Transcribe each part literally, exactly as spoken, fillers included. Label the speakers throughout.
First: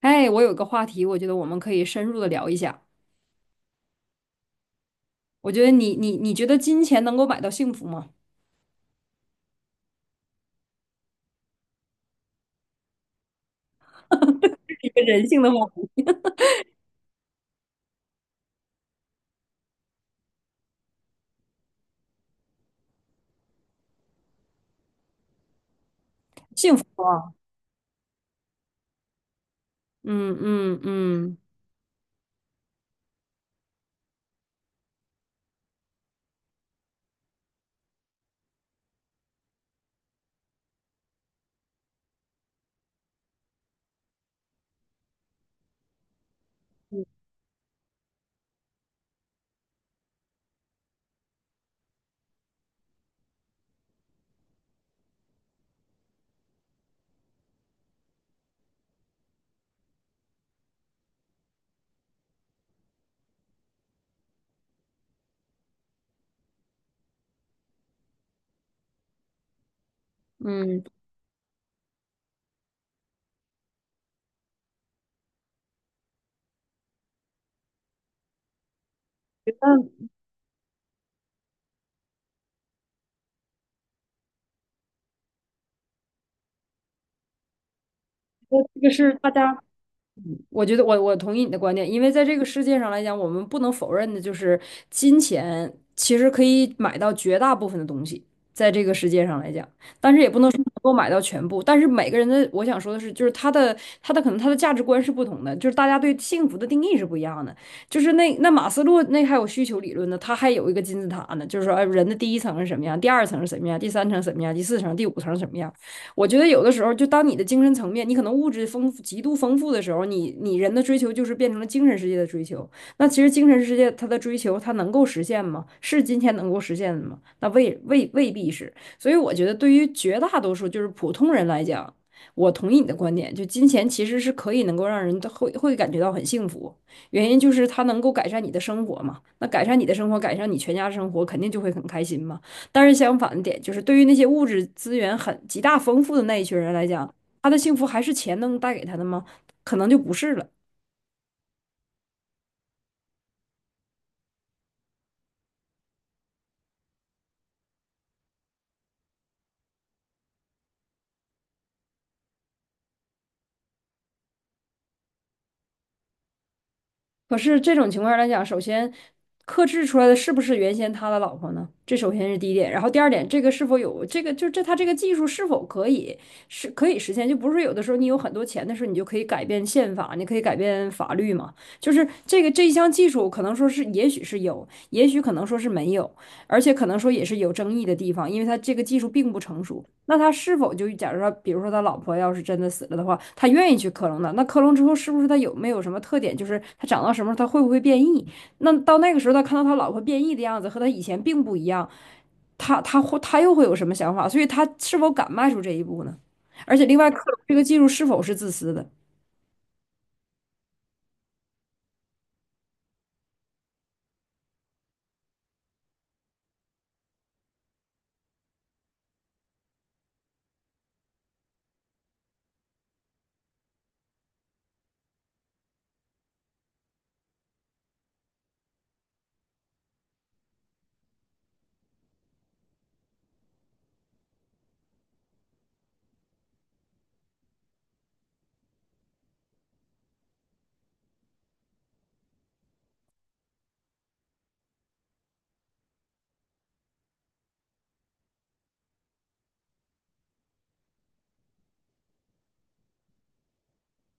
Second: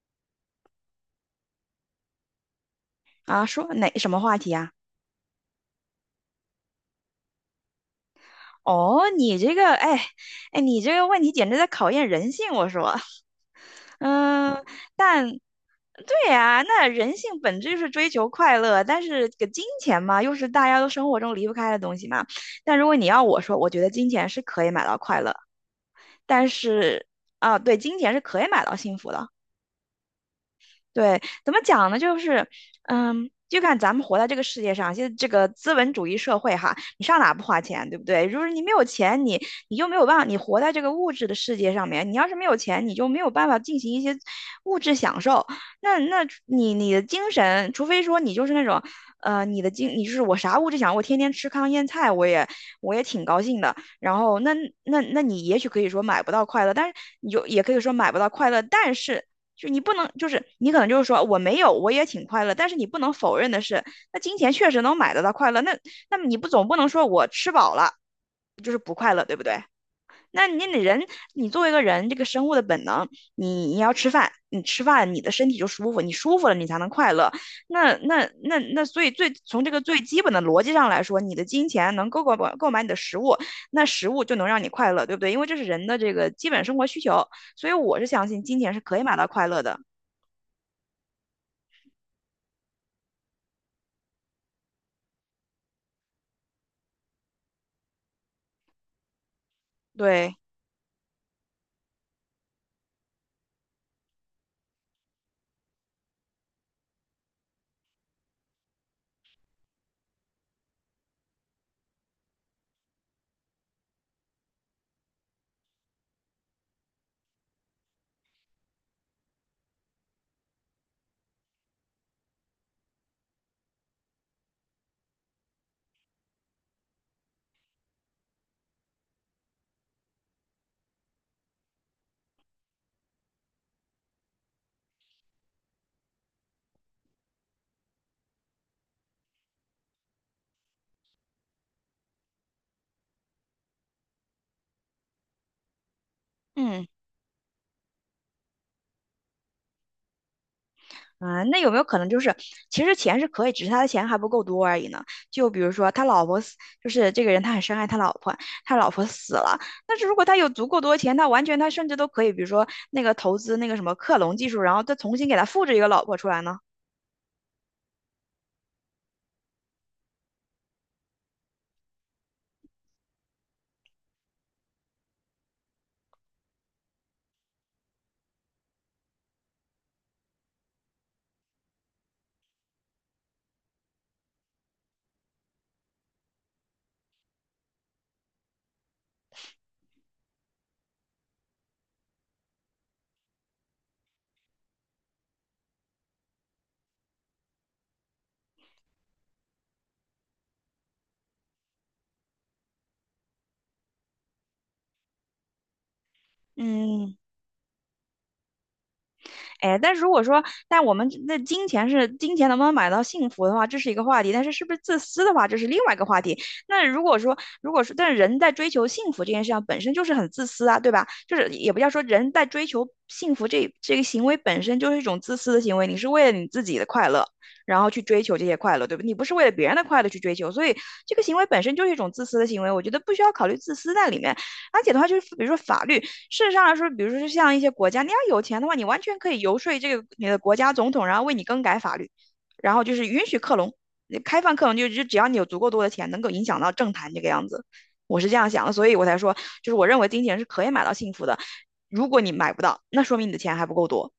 Speaker 1: 哎，我有个话题，我觉得我们可以深入的聊一下。
Speaker 2: 啊，说哪什么话题啊？
Speaker 1: 我觉得你你你觉得金钱能够买到幸福吗？
Speaker 2: 哦，你这个，哎，哎，你这个问题简直在考验人性，我说，嗯，
Speaker 1: 一个人
Speaker 2: 但
Speaker 1: 性的话题
Speaker 2: 对呀，那人性本质就是追求快乐，但是这个金钱嘛，又是大家都生活中离不开的东西嘛。但如果你要我说，我觉得金钱是可以买到快乐，但是
Speaker 1: 啊，
Speaker 2: 啊，对，金钱是可以买到幸福的。
Speaker 1: 嗯嗯
Speaker 2: 对，
Speaker 1: 嗯
Speaker 2: 怎么讲呢？就是，嗯，就看咱们活在这个世界上，现在这个资本主义社会哈，你上哪不花钱，对不对？如果你没有钱，你你就没有办法，你活在这个物质的世界上面，你要是没有钱，你就没有办法进行一些物质享受。那那你你的精神，除非说你就是那种，呃，你的精，你就是我啥物质享受，我天天吃糠咽菜，我也我也挺高兴的。然后那那那你也许可以说买不到快乐，但是你就也可以说买不到快乐，但是就你不能，就是你可能就是说我没有，我也挺快乐，但是你不能否认的是，那金钱确实能买得到快乐，那那么你不总不能说我吃饱了就是不快乐，对不对？那你你
Speaker 1: 嗯，
Speaker 2: 人，你作为一个人，这个生物的本能，你你要吃饭，你吃饭，你的身体就舒服，你舒服了，你才能快乐。那那那那，所以最
Speaker 1: 觉
Speaker 2: 从这个
Speaker 1: 得
Speaker 2: 最基本的逻辑上来说，你的金钱能够够买购买你的食物，那食物就能让你快乐，对不对？因为这是人的这个基本生活需求，所以我是相信
Speaker 1: 觉
Speaker 2: 金
Speaker 1: 得
Speaker 2: 钱是
Speaker 1: 这个
Speaker 2: 可以
Speaker 1: 是
Speaker 2: 买到
Speaker 1: 大
Speaker 2: 快乐
Speaker 1: 家
Speaker 2: 的。
Speaker 1: 我觉得我我同意你的观点，因为在这个世界上来讲，我们不能否认的就是金钱其实可以买到绝大部分的东西，在这个世界上来讲，但是也
Speaker 2: 对，
Speaker 1: 不能说能够买到全部。但是每个人的，我想说的是，就是他的他的可能他的价值观是不同的，就是大家对幸福的定义是不一样的。就是那那马斯洛那还有需求理论呢，他还有一个金字塔呢，就是说，哎，人的第一层是什么样，第二层是什么样，第三层什么样，第四层、第五层什么样。我觉得有的时候，就当你的精神层面，你可能物质丰富、极度丰富的时候，你你人的追求就是变成了精神世界的追求。那其实精神世界它的追求，它能够实现吗？是金钱能够实现的吗？那未未未必是。所以我觉得，对于绝大多数就是普通人来讲，我同意你的观点，就金钱其实是可以能够让人会会感觉到很幸福，原因就是它能够改善你的生活嘛。那改善你的生活，改善你全家生活，肯定就会很开心嘛。但是相反的点就是，对于那些物质资源很极大丰富的那一群人
Speaker 2: 嗯
Speaker 1: 来讲，他的幸福还是钱能带给他的吗？可能就不是了。
Speaker 2: 啊，那有没有可能就是，其实钱是可以，只是他的钱还不够多而已呢？就比如说他老婆死，就是这个人他很深爱他老婆，他老婆死了，但是如果他有足够多钱，他完全他甚至都可以，比如说那个投资那个什么克隆技术，然后再重新给他复制一个老婆出来呢？
Speaker 1: 可是这种情况来讲，首先克制出来的是不是原先他的老婆呢？这首先是第一点。然后第二点，这个是否有这个，就这他这个技术是否可以是可以实现？就不是有的时候你有很多钱的时候，你就可以改变宪法，你可以改变法律嘛。就是这个这一项技术，可能说是也许是有，也许可能说是没有。而且可能说也是有争议的地方，因为他这个技术并不成熟。那他是否就假如说，比如说他老婆要是真的死了的话，他愿意去克隆的？那克隆之后是不是他有没有什么特点？就是他长到什么时候他会不会变异？那到那个时候他看到他老婆变异的样子和他以前并不一样，他他会他又会有什么想法？所以他是否敢迈出这一步呢？而且另外，
Speaker 2: 嗯，
Speaker 1: 克隆这个技术是否是自私的？
Speaker 2: 哎，但如果说，但我们那金钱是金钱能不能买到幸福的话，这是一个话题；但是是不是自私的话，这是另外一个话题。那如果说，如果说，但人在追求幸福这件事上本身就是很自私啊，对吧？就是也不要说人在追求幸福这这个行为本身就是一种自私的行为，你是为了你自己的快乐，然后去追求这些快乐，对吧？你不是为了别人的快乐去追求，所以这个行为本身就是一种自私的行为，我觉得不需要考虑自私在里面。而且的话，就是比如说法律。事实上来说，比如说像一些国家，你要有钱的话，你完全可以游说这个你的国家总统，然后为你更改法律，然后就是允许克隆，开放克隆，就就只要你有足够多的钱，能够影响到政坛这个样子。我是这样想的，所以我才说，就是我认为金钱是可以买到幸福的。如果你买不到，那说明你的钱还不够多。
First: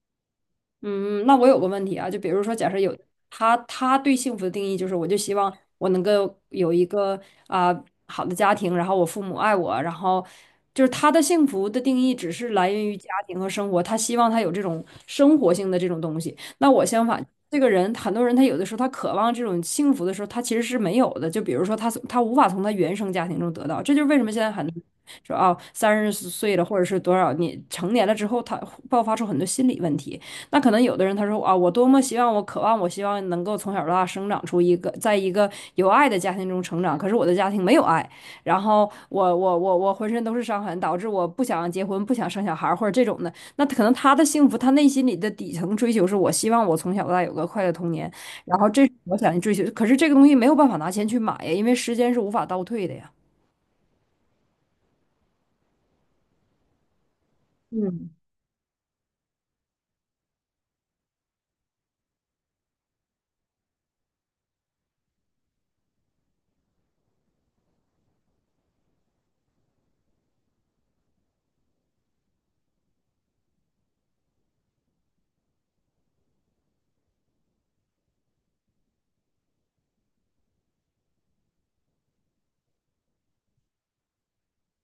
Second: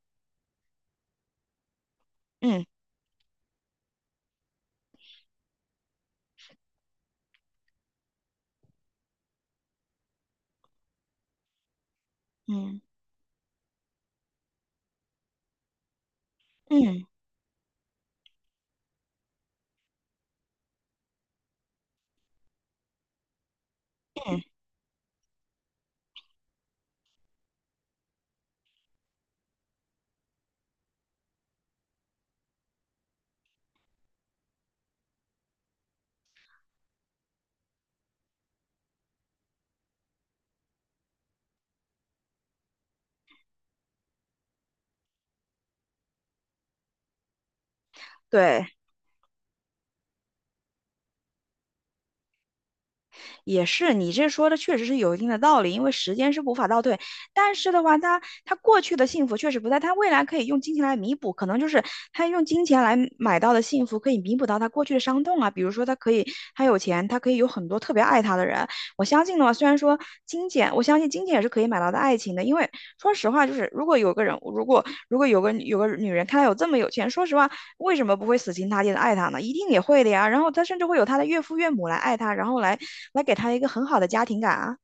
Speaker 1: 嗯，那我有个问题啊，就比如说，
Speaker 2: 嗯
Speaker 1: 假设有他，他对幸福的定义就是，我就希望我能够有一个啊、好的家庭，然后我父母爱我，然后就是他的幸福的定义只是来
Speaker 2: 嗯
Speaker 1: 源于家庭和生活，他希望他有这种生活性的这种东西。那我
Speaker 2: 嗯
Speaker 1: 相反，这个人很多人他有的时候他渴望这种幸福的时候，他其实是没有的。就比如说他从他无法从他原生家庭中得到，这就是为什么
Speaker 2: 嗯，
Speaker 1: 现在很多人说啊三十岁了或者是多少年成年了之后，他爆发出很多心理问题。那可能有的人他说啊，我多么希望，我渴望，我希望能够从小到大生长出一个，在一个有爱的家庭中成长。可是我的家庭没有爱，然后我我我我浑身都是伤痕，导致我不想结婚，不想生小孩或者这种的。那可能他的幸福，他内心里的底层追求是我希望我从小到大有个快乐童年，然后
Speaker 2: 对。
Speaker 1: 这是我想追求。可是这个东西没有办法拿钱去买呀，因为时间是无法倒退的呀。
Speaker 2: 也是，你这说的确实是有一定的道理，因为时间是无法倒退。但是的话，
Speaker 1: 嗯，
Speaker 2: 他他过去的幸福确实不在，他未来可以用金钱来弥补，可能就是他用金钱来买到的幸福，可以弥补到他过去的伤痛啊。比如说，他可以他有钱，他可以有很多特别爱他的人。我相信的话，虽然说金钱，我相信金钱也是可以买到的爱情的，因为说实话，就是如果有个人，如果如果有个有个女人看他有这么有钱，说实话，为什么不会死心塌地的爱他呢？一定也会的呀。然后他甚至会有他的岳父岳母来爱他，然后来来给他一个很好的家庭感啊。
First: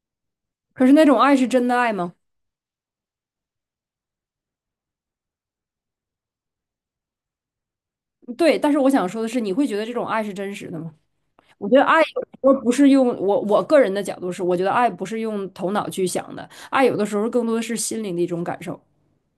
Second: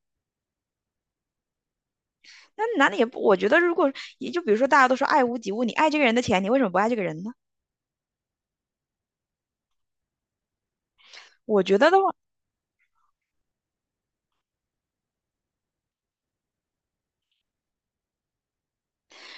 Speaker 1: 可是那种爱是真的爱吗？
Speaker 2: 那男的也不，我觉得如果也就比如说大家都说爱屋及乌，你爱这个人的钱，你为什么不爱这个人呢？
Speaker 1: 对，但是我想说的是，你会觉得这种爱是真实的吗？
Speaker 2: 我
Speaker 1: 我觉
Speaker 2: 觉
Speaker 1: 得
Speaker 2: 得的
Speaker 1: 爱
Speaker 2: 话，
Speaker 1: 有时候不是用我我个人的角度是，我觉得爱不是用头脑去想的，爱有的时候更多的是心灵的一种感受，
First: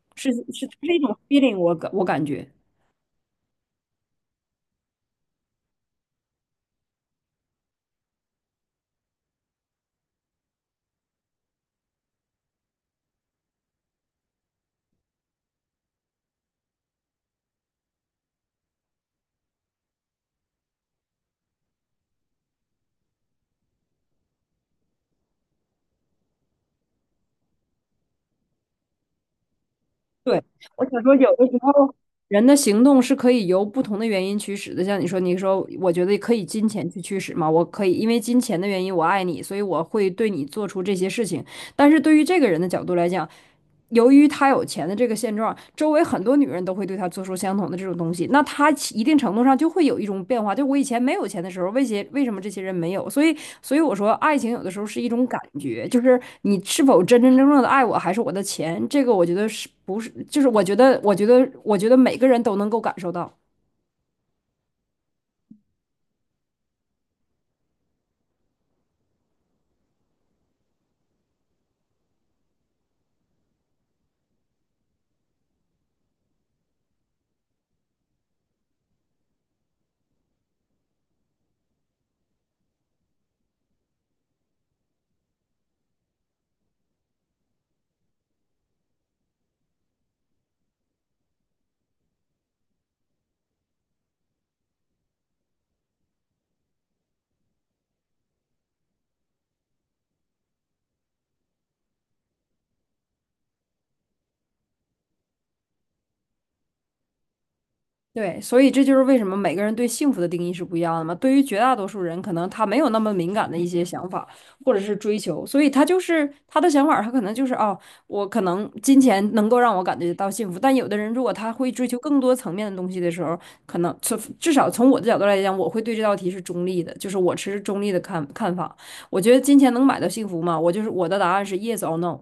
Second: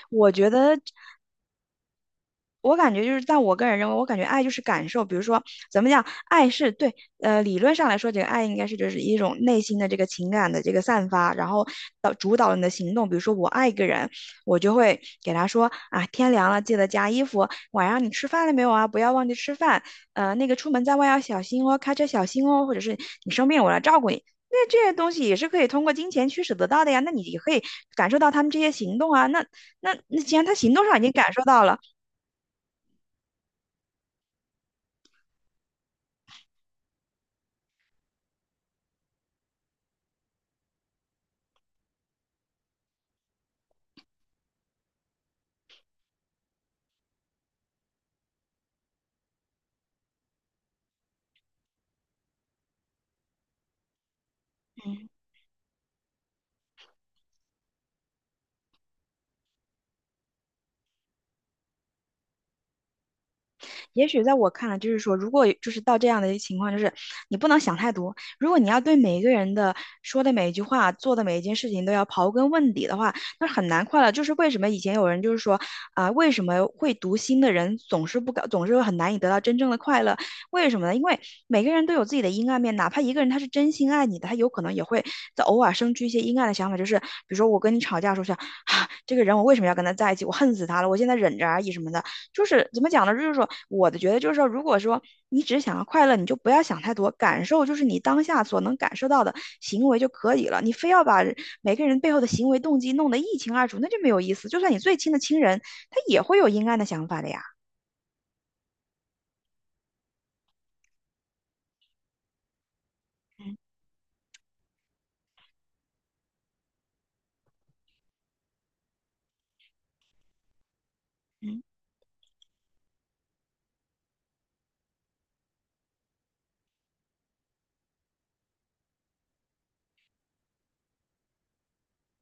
Speaker 2: 我
Speaker 1: 是是
Speaker 2: 觉得
Speaker 1: 是一种 feeling，我感我感觉。
Speaker 2: 我感觉就是，但我个人认为，我感觉爱就是感受。比如说，怎么讲，爱是对，呃，理论上来说，这个爱应该是就是一种内心的这个情感的这个散发，然后导主导你的行动。比如说，我爱一个人，我就会给他说啊，天凉了记得加衣服，晚上你吃饭了没有啊？不要忘记吃饭。呃，那个出门在外要小心哦，开车小心哦，或者是你生病我来照顾你。那这些东西也是可以通过金钱驱使得到的呀。那你也可以感受到他们这些行动啊。那那那既
Speaker 1: 对，
Speaker 2: 然他行动
Speaker 1: 我
Speaker 2: 上已
Speaker 1: 想
Speaker 2: 经
Speaker 1: 说，
Speaker 2: 感
Speaker 1: 有
Speaker 2: 受
Speaker 1: 的时
Speaker 2: 到了。
Speaker 1: 候人的行动是可以由不同的原因驱使的，像你说，你说我觉得可以金钱去驱使嘛，我可以因为金钱的原因我爱你，所以我会对你做出这些事情。但是对于这个人的角度来讲，由于他有钱的这个现状，周围很多女人都会对他做出相同的这种东西，那他一定程度上就会有一种变化。就我以前没有钱的时候，为些为什么这些人没有？所以，所以我说，爱情有的时候是一种感觉，就是你是否真真正正的爱我，还是我的钱？这个我觉得是不是？就是我觉得，我觉得，我觉得每个人都能够感受到。
Speaker 2: 也许在我看来，就是说，如果就是到这样的一个情况，就是你不能想太多。如果你要对每一个人的说的每一句话、做的每一件事情都要刨根问底的话，那很难快乐。就是为什么以前有人就是说啊，为什么会读心的人总是不搞，总是很难以得到真正的快乐？为什么呢？因为每个人都有自己的阴暗面，哪怕一个人他是真心爱你的，他有可能也会在偶尔生出一些阴暗的想法，就是比如说我跟你吵架的时候想啊，这个人我为什么要跟他在一起？我恨死他了，我现在忍着而已什么的。就是怎么讲呢？就是说，我的觉得就是说，如果说你只是想要快乐，你就不要想太多，感受就是你当下所能感受到的行为就可以了。你非要把每个人背后的行为动机弄得一清二楚，那就没有意思。就算你最亲的亲人，他也会有阴暗的想法的呀。
Speaker 1: 对，所以这就是为什么每个人对幸福的定义是不一样的嘛。对于绝大多数人，可能他没有那么敏感的一些想法或者是追求，所以他就是他的想法儿他可能就是哦，我可能金钱能够让我感觉到幸福。但有的人如果他
Speaker 2: 嗯。
Speaker 1: 会追求更多层面的东西的时候，可能从至少从我的角度来讲，我会对这道题是中立的，就是我持中立的看看法。我觉得金钱能买到幸福吗？我就是我的答案是 yes or no。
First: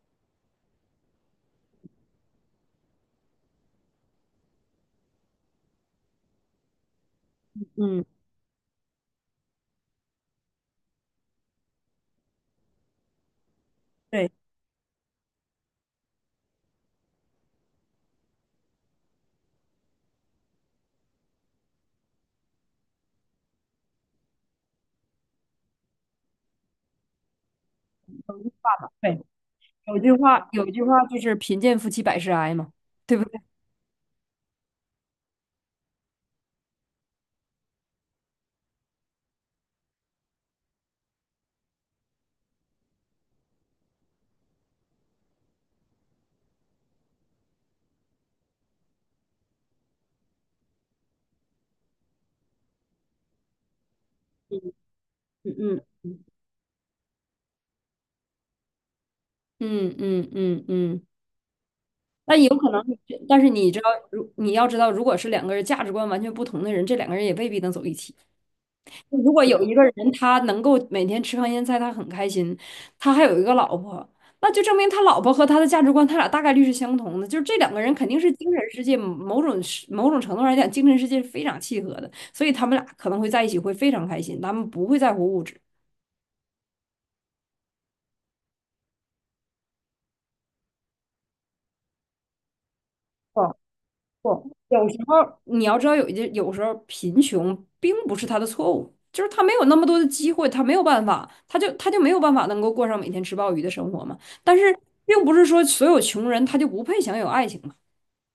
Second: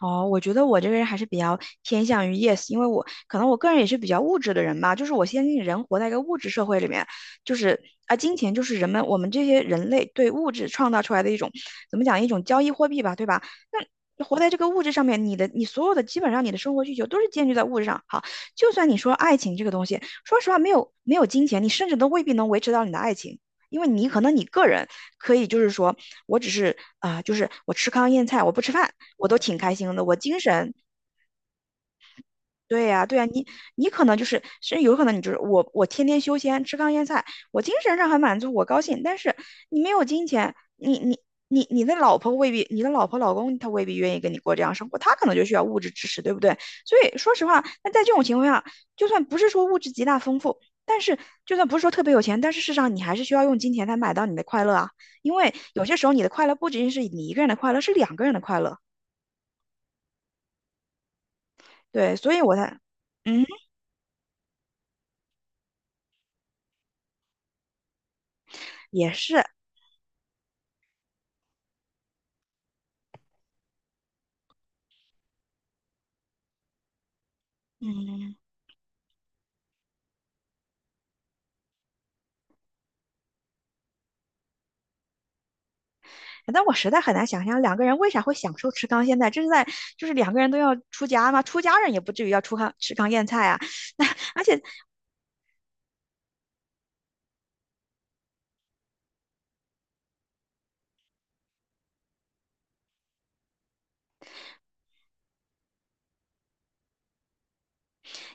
Speaker 2: 哦，我觉得我这个人还是比较偏向于 yes，因为我可能我个人也是比较物质的人吧，就是我相信人活在一个物质社会里面，就是
Speaker 1: 嗯，
Speaker 2: 啊，金钱就是人们我们这些人类对物质创造出来的一种怎么讲一种交易货币吧，对吧？那
Speaker 1: 对
Speaker 2: 活在这个物质上面，你的你所有的基本上你的生活需求都是建立在物质上。好，就算你说爱情这个东西，说实话，没有没有金钱，你甚至都未必能维持到你的爱情，因为你可能你个人。可以就是说我只是啊、呃就是我吃糠咽菜，我不吃饭，
Speaker 1: 对，
Speaker 2: 我都挺开心
Speaker 1: 有一
Speaker 2: 的，
Speaker 1: 句
Speaker 2: 我精
Speaker 1: 话，有一
Speaker 2: 神
Speaker 1: 句话就是贫贱夫妻百事哀嘛，
Speaker 2: 对呀，
Speaker 1: 对
Speaker 2: 对
Speaker 1: 不
Speaker 2: 呀，
Speaker 1: 对？
Speaker 2: 你你可能就是，甚至有可能你就是我，我天天修仙吃糠咽菜，我精神上很满足，我高兴，但是你没有金钱，你你你你的老婆未必，你的老婆老公他未必愿意跟你过这样生活，他可能就需要物质支持，对不对？所以说实话，那在这种情况下，就算不是说物质极大丰富，但是就算不是说特别有钱，但是事实上你还是需要用金钱才买到你的快乐啊，因为
Speaker 1: 嗯
Speaker 2: 有
Speaker 1: 嗯。
Speaker 2: 些时候你的快乐不仅仅是你一个人的快乐，是两个人的快乐，
Speaker 1: 嗯嗯嗯嗯，
Speaker 2: 对，所
Speaker 1: 那
Speaker 2: 以我
Speaker 1: 有可
Speaker 2: 才，
Speaker 1: 能你这但
Speaker 2: 嗯，
Speaker 1: 是你知道，如你要知道，如果是两个人价值观完全不同的人，这两个人也未必能走一起。
Speaker 2: 也
Speaker 1: 如
Speaker 2: 是，
Speaker 1: 果有一个人他能够每天吃糠咽菜，他很开心，他还有一个老婆，那就证明他老婆和他的价值观，他俩大概率是相同的。就是这两个人肯定是
Speaker 2: 嗯。
Speaker 1: 精神世界某种是某种程度上来讲，精神世界是非常契合的，所以他们俩可能会在一起会非常开心，他们不会在乎物质。
Speaker 2: 但我实在很难想象两个人为啥会享受吃糠咽菜，这是在就是两个人都要出家嘛，出家人也不至于要出糠吃糠咽菜啊。那而
Speaker 1: 不，
Speaker 2: 且
Speaker 1: 有时候你要知道有一些，有时候贫穷并不是他的错误，就是他没有那么多的机会，他没有办法，他就他就没有办法能够过上每天吃鲍鱼的生活嘛。但是并不是说所有穷人他就不配享有爱情嘛，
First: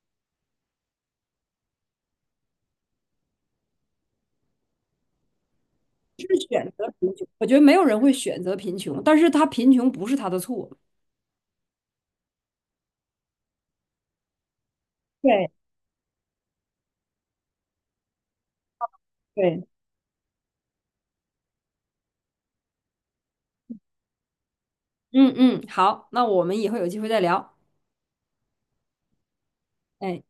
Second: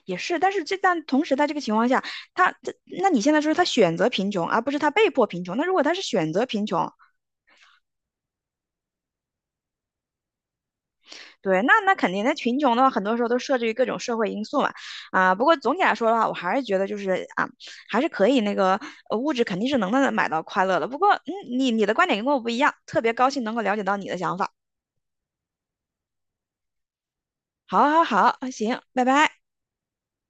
Speaker 2: 也是，但是这但同时在这个情况下，他这，那你现在说他选择贫穷，而不是他被迫贫穷。那如果他是
Speaker 1: 是
Speaker 2: 选择贫
Speaker 1: 选择
Speaker 2: 穷，
Speaker 1: 贫穷。我觉得没有人会选择贫穷，但是他贫穷不是他的错。
Speaker 2: 对，那那肯定那贫穷的话，很多时候都设置于各种社会因素嘛。啊，不
Speaker 1: 对
Speaker 2: 过总体来说的话，我还是觉得就是啊，还是可以那个呃物质肯定
Speaker 1: 对，
Speaker 2: 是能能买到快乐的。不过嗯，你你的观点跟我不一样，特别高兴能够了解到你的想法。
Speaker 1: 嗯嗯，好，那我们以后有机会再聊。
Speaker 2: 好，好，好，行，拜拜。
Speaker 1: 哎。